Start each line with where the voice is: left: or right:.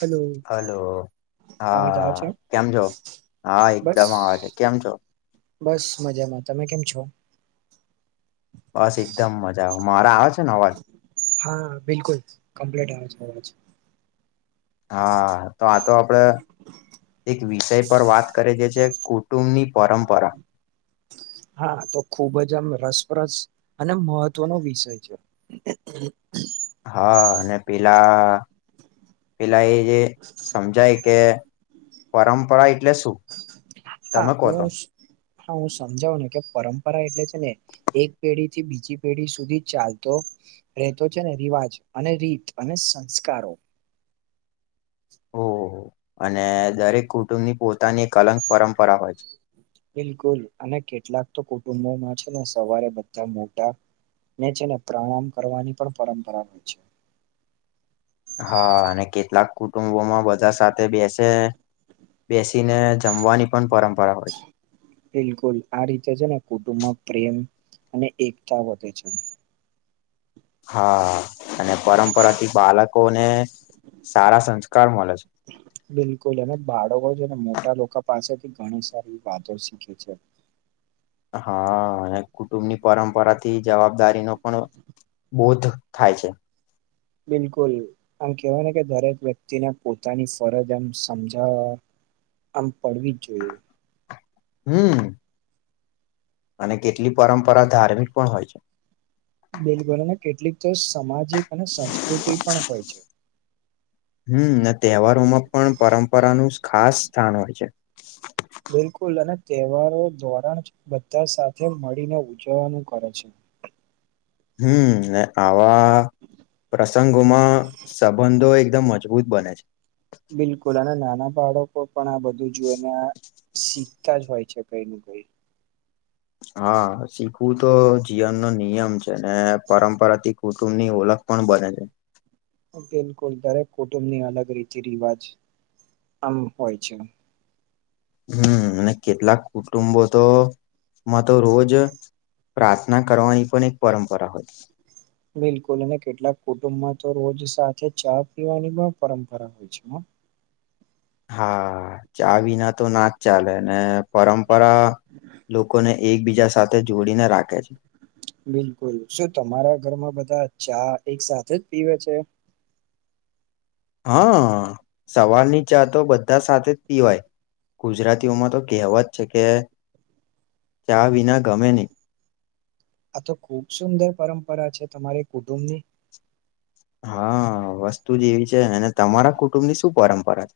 right: Hello. અવાજ આવે
left: હા,
right: છે
left: કેમ છો? હા
right: બસ
left: એકદમ આવેે કેમ છો?
right: બસ મજામાં, તમે કેમ છો?
left: બસ એકદમ મજા, આવે મારે આવે છે ને અવાજ.
right: હા બિલકુલ કમ્પ્લીટ આવે છે અવાજ.
left: હા તો આ તો આપડે એક વિષય પર વાત કરે છે છે કુટુંબની પરંપરા.
right: હા તો ખુબ જ આમ રસપ્રસ અને મહત્વનો વિષય છે.
left: હા અને પેલા પેલા એ જે સમજાય કે પરંપરા એટલે શું?
right: હા
left: તમે કહો
right: તો હા હું સમજાવું ને કે પરંપરા એટલે છે ને એક પેઢી થી બીજી પેઢી સુધી ચાલતો રહેતો છે ને રિવાજ, અને રીત અને સંસ્કારો.
left: ઓહ અને દરેક કુટુંબની પોતાની એક અલગ પરંપરા હોય છે.
right: બિલકુલ અને કેટલાક તો કુટુંબોમાં છે, ને સવારે બધા મોટા છે ને પ્રણામ કરવાની પણ પરંપરા હોય છે.
left: હા અને કેટલાક કુટુંબોમાં બધા સાથે બેસે. બેસીને જમવાની પણ પરંપરા હોય છે.
right: બિલકુલ આ રીતે છે ને કુટુંબમાં પ્રેમ અને એકતા વધે છે.
left: હા અને પરંપરાથી બાળકોને સારા સંસ્કાર. મળે છે.
right: બિલકુલ અને બાળકો છે ને મોટા લોકો પાસે. ઘણી સારી વાતો શીખે છે.
left: હા અને કુટુંબની પરંપરાથી જવાબદારી ન પણ. બોધ થાય છે.
right: બિલકુલ આમ કેહેવાય ને કે દરેક વ્યક્તિને પોતાની ફરજ એમ સમજાવવા. આમ પડવી જ જોઈએ.
left: હમ. અને કેટલી પરંપરા ધાર્મિક પણ હોય છે.
right: બિલ બોલ કેટલીક તો સામાજિક અને સંસ્કૃતિ પણ હોય છે.
left: હમ અને તહેવારોમાં પણ પરંપરાનું ખાસ સ્થાન હોય છે.
right: બિલકુલ અને તહેવારો ધોરણ બધા સાથે મળીને ઉજવવાનું કરે છે.
left: હમ ને આવા. પ્રસંગોમાં સંબંધો એકદમ મજબૂત બને છે.
right: બિલકુલ અને નાના બાળકો પણ આ બધું જોઈને શીખ. તા જ હોય છે કઈ ન કઈ.
left: હા શીખવું તો જીવન નો નિયમ છે ને પરંપરાથી. કુટુંબની ઓળખ પણ બને છે.
right: બિલકુલ દરેક કુટુંબની અલગ રીતે રિવાજ આમ હોય છે.
left: હમ અને કેટલાક કુટુંબો તો. માં તો રોજ પ્રાર્થના કરવાની પણ એક પરંપરા હોય.
right: બિલકુલ અને કેટલાક કુટુંબમાં તો રોજ સાથે ચા પીવાની પણ પરંપરા હોય છે.
left: [unintelligible] [inaudible] હા ચ વિના તો ના જ ચાલે ને પરંપરા. લોકોને એકબીજા સાથે જોડીને રાખે છે.
right: બિલકુલ શું તમારા ઘરમાં બધા ચા એક સાથે જ પીવે છે.
left: હા સવાર નીચાતો બધા સાથે જ પીવાય. ગુજરાતીઓમાં તો કહેવત છે કે ચ્યા વિના ગમે નહી.
right: આ તો ખુબ સુંદર પરંપરા છે તમારી કુટુંબની.
left: હા વસ્તુ જ એવી છે અને તમારા કુટુંબ ની શું પરંપરા.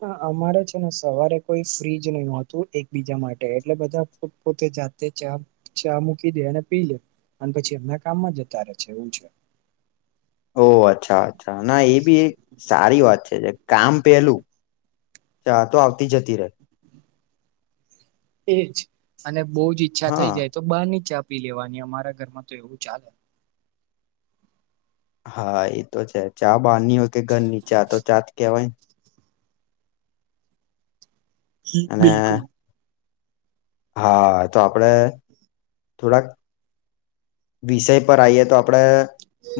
right: હ અમારે છે ને સવારે કોઈ ફ્રીજ નહીતું એક બીજા માટે એટલે બધા પોત પોતે. જાતે ચા ચા મૂકી દે અને પી લે. અને પછી એમણા કામમાં જતા રહે છે એું છે.
left: ઓહ અચ્છા અચ્છા ના એ બી એક સારી વાત છે. કામ પેલું ચા તો આવતી જતી ર.
right: એજ અને બહુ જ ઈચ્છા
left: હા
right: થઈ જાય તો બ નીચે. આપી લેવાની અમારા ઘરમાં તો એવું ચાલે.
left: હા એ તો છે ચા બહાર ની હોય કે ઘરની ચા તો ચાત કેવાય.
right: હ
left: અને
right: બિલકુલ.
left: હા તો આપડે. થોડાક વિષય પર આવીઈએ તો આપણેે.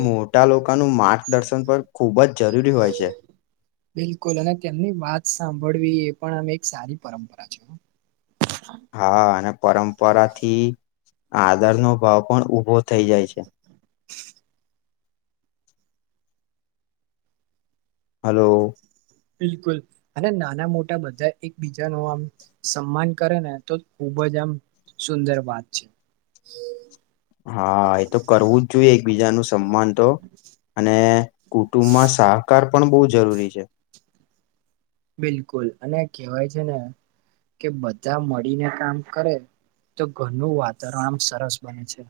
left: મોટા લોકોનું માર્ગદર્શન પર ખૂબ જ જરૂરી હોય છે.
right: લ અને તેમની વાત સાંભળ. પણમે એક સારી પરંપરા છે.
left: હા અને. પરંપરા થી આદર નો ભાવ પણ ઉભો થઈ જાય છે.
right: [unintelligible] [inaudible]
left: હલો
right: બિલકુલ અને નાના મોટા બધા એકબીજા નુ આમ સન્માન કરે ને તો ખુબ ખુબજ સુંદર વાત છે.
left: હા એ તો કરવું જ જોઈએ એકબીજાનું સમાન તો અને કુટુંબમાં સહકાર પણ બહુ જરૂરી છે.
right: બિલકુલ અને કેહેવાય છે ને કે બધા મળીને કામ કરે તો ઘરનું વાતાવરણ સરસ બને છે.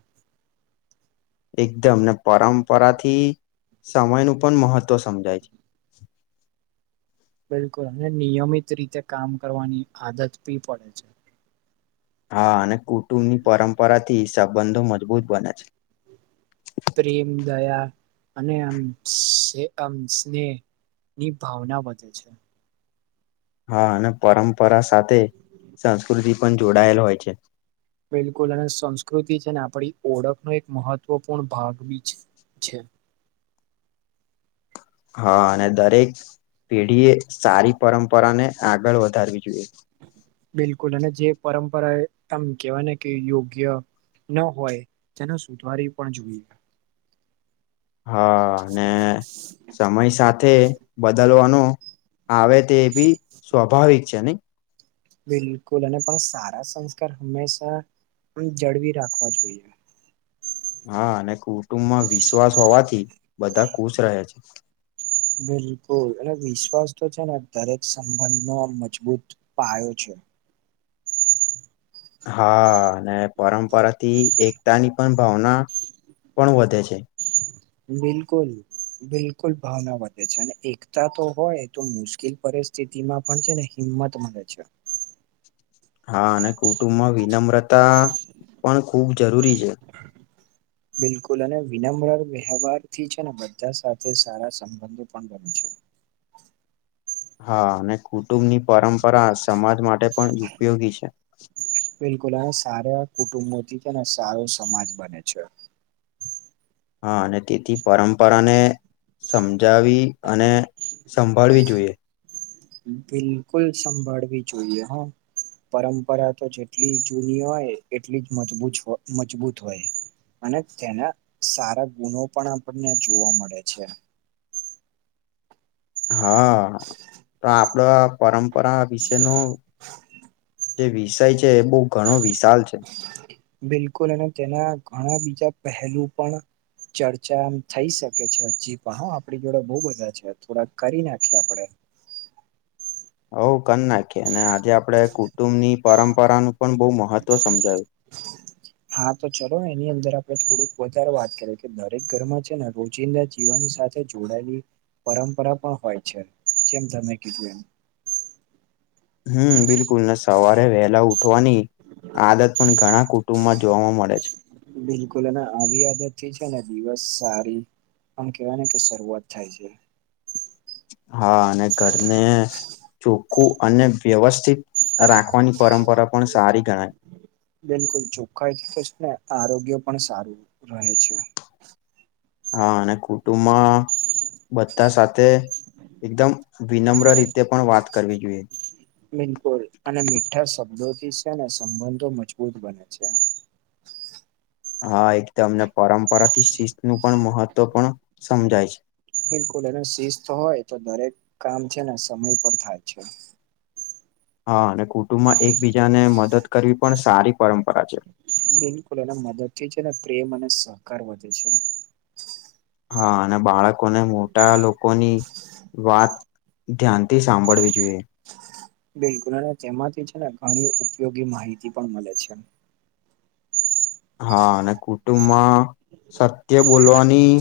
left: એકદમ ને પરંપરા થી સમયનું પણ મહત્ત્વ સમજાય છે.
right: બિલકુલ અને નિયમિત રીતે કામ કરવાની આદત બી પડે છે.
left: હા અને કુટુંબની પરંપરા થી સંબંધો મજબૂત બને છે.
right: પ્રેમ દયા નેસેહ ની ભાવના વધે છે.
left: હા અને પરંપરા સાથે સંસ્કૃતિ પણ જોડાયેલ હોય છે.
right: બિલકુલ અને સંસ્કૃતિ છે ને આપડી ઓળખનો એક મહત્વપૂર્ણ ભાગ બી છે. છે.
left: હા અને દરેક પેઢીએ સારી પરંપરાને આગળ વધારવી જોઈએ.
right: બિલકુલ અને જે પરંપરા એ આમ કેવાના કે યોગ્ય ન હોય તેનો સુધારી પણ જોઈએ.
left: હા. અને સમય સાથે બદલવાનું આવે તે એ ભી સ્વાભાવિક છે ને
right: બિલકુલ અને પણ સારા સંસ્કાર હંમેશા પણ જડવી રાખવા જોઈએ.
left: હા અને કુટુંમમાં વિશ્વાસ હોવાથી બધા ખુશ રહે છે.
right: બિલકુલ અને વિશ્વાસ તો છે ને દરેક સંબંધનો મજબૂત પાયો છે. [inaudible]
left: હા અને પરંપરાથી એકતાની પણ ભાવના પણ વધે છે.
right: બિલકુલ બિલકુલ ભાવના વધે છે. અને એકતા તો હોય તો મુશ્કેલ પડે સ્થિતિમાં પણ છે ને હિંમત મળે છે.
left: [inaudible] હા અને કુટુંબમાં વિનમ્રતા પણ ખુબ જરૂરી છે.
right: બિલકુલ અને વિનમ્ર વ્યવહારથી છે ને બધા સાથે સારા સંબંધો પણ બને છે.
left: [inaudible] હા અને કુટુંબની પરંપરા સમાજ માટે પણ ઉપયોગી છે.
right: બિલકુલ અને સારા કુટુંબોથી ને સારો સમાજ બને છે.
left: હા અને તેથી પરંપરાને સમજાવી અને સંભાળવી જોઈએ.
right: બિલકુલ સંભાળવી જોઈએ હો પરંપરા તો જેટલી જૂની હોય એટલી જ મજબૂત મજબૂત હોય. અને તેના સારા ગુણો પણ આપણને જોવા મળે છે.
left: હા તો આપડો આ પરંપરા વિશેનું
right: [inaudible]
left: જે વિષય છે એ બોઉ ઘણો વિષ
right: બિલકુલ અને તેના ઘણા બીજા પહેલું પણ ચર્ચા એમ થઈ શકે છે. [unintelligible] આપડી જોડે બઉ બધા છે થોડાક કરી નાખીએ આપડે.
left: [inaudible] [unintelligible] કે અને આજે આપણે કુટુંબની પરંપરાનું પણ બોઉ મહત્વ સમજાવ્યું.
right: હા તો ચલો. એની અંદર આપણે થોડુંક વધારે વાત કરીએ કે દરેક ઘરમાં છે ને રોજિંદા જીવન સાથે જોડાયેલી પરંપરા પણ હોય છે જેમ તમે કીધું એમ.
left: હમમ બિલ બિલકુલ ને સવારે વહેલા ઉઠવાની આદત પણ ઘણા કુટુંબમાં જોવા મળે છે.
right: બિલકુલ અને આવી આદત થી છેને દિવસ સારી આમ કેવાયને કે શરૂઆત થાય છે.
left: હા અને ઘરને ચોખ્ખું અને વ્યવસ્થિત રાખવાની પરંપરા પણ સારી ગણાય.
right: બિલકુલ ચોખ્ખાઈથી તો છે ને આરોગ્ય પણ સારું રહે છે.
left: હા અને કુટુંબમાં બધા સાથે એકદમ વિનમ્ર રીત
right: બિલકુલ અને મીઠા શબ્દો થી સે ને સંબંધો મજબૂત બને છે.
left: હા એક તો એમને પરંપરાથી શિસ્ત નું પણ મહત્વ પણ સમજાય છે.
right: બિલકુલ એનું શિસ્ત હોય તો દરેક કામ છે ને સમય પર થાય છે.
left: હા અને કુટુંબમાં એકબીજાને મદદ કરવી પણ સારી પરંપરા છે.
right: બિલકુલ અને મદદથી છે ને પ્રેમ અને સહકાર વધે છે.
left: હા અને બાળકોને મોટા લોકોની વાત ધ્યાનથી સાંભળવી જોઈએ.
right: બિલકુલ અને તેમાંથી છે ને ઘણી ઉપયોગી માહિતી પણ મળે છે.
left: હા અને કુટુંબમાં સત્ય બોલવાની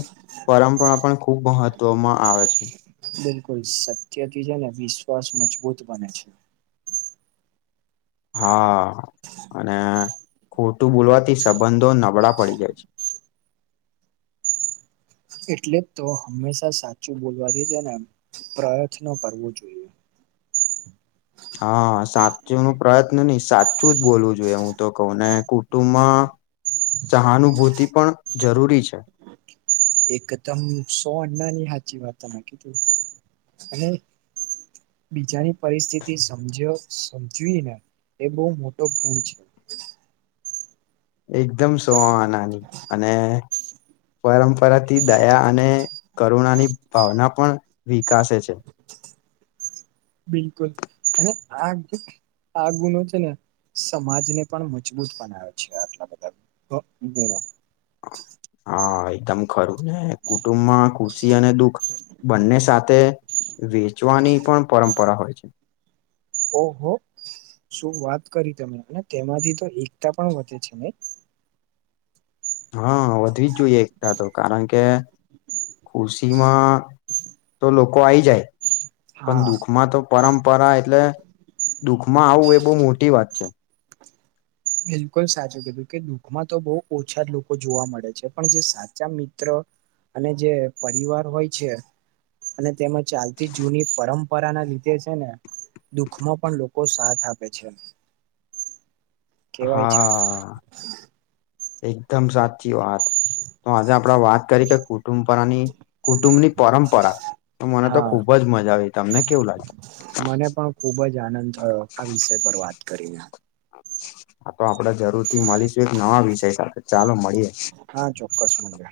left: પરંપરા પણ ખુબ મહત્વમાં આવે છે.
right: બિલકુલ સત્યથી છે ને વિશ્વાસ મજબૂત બને છે.
left: હા. અને ખોટું બોલવાથી સંબંધો નબળા પડી જાય છે. [inaudible]
right: એટલે તો હંમેશા સાચું બોલવાથી છે ને પ્રયત્નો કરવો જોઈએ.
left: [inaudible] હા સાચું નું પ્રયત્ન ની સાચું જ બોલવું જોઈએ હું તો કહું ને કુટુંબમાં સહાનુભૂતિ પણ જરૂરી છે.
right: એકદમ સોણનાની સાચી વાત તમે કીધી અને બીજાની પરિસ્થિતિ સમજ્યો સમજવી ને એ બો મોટો ગુણ છે.
left: એકદમ સોઆનાની અને પરંપરાથી દયા અને કરુણાની ભાવના પણ વિકાસે છે.
right: બિલકુલ અને આ આ ગુનો છે ને સમાજને પણ મજબૂત બનાવે છે આટલા બધા ગ ગુણો
left: [inaudible] હા એકદમ ખરું ને કુટુંબમાં ખુશી અને દુઃખ બંને સાથે વેચવાની પણ પરંપરા હોય છે.
right: ઓ હો શું વાત કરી તમે અને તેમાંથી તો એકતા પણ વધે છે. નય
left: હા વધવી જ જોઈએ એકતા તો કારણ કે ખુશીમાં તો લોકો આઈ જાય. પણ
right: હા
left: દુઃખમાં તો પરંપ પરા એટલે દુઃખમાં આવું એ બો મોટી વાત છે.
right: બિલકુલ સાચું કીધું કે દુઃખમાં તો બો ઓછા લોકો જોવા મળે છે પણ જે સાચા મિત્ર અને જે પરિવાર હોય છે. અને તેમાં ચાલતી જૂની પરંપરા ના લીધે છે, ને દુઃખમાં પણ લોકો સાથ આપે છે, કેવાય છે
left: હા એકદમ સાચી વાત તો આજે આપણે વાત કરી કે કુટુંબ પરની કુટુંબની પરંપરા તો મને તો
right: હા
left: ખુબ જ મજા આવી તમને કેવું લાગ્યું?
right: મને પણ ખુબ જ આનંદ થયો આ વિષય પર વાત કરીને,
left: હા, તો આપડે જરૂર થી મળીશું એક નવા વિષય સાથે ચાલો મળીએે
right: હા, ચોક્કસ મજે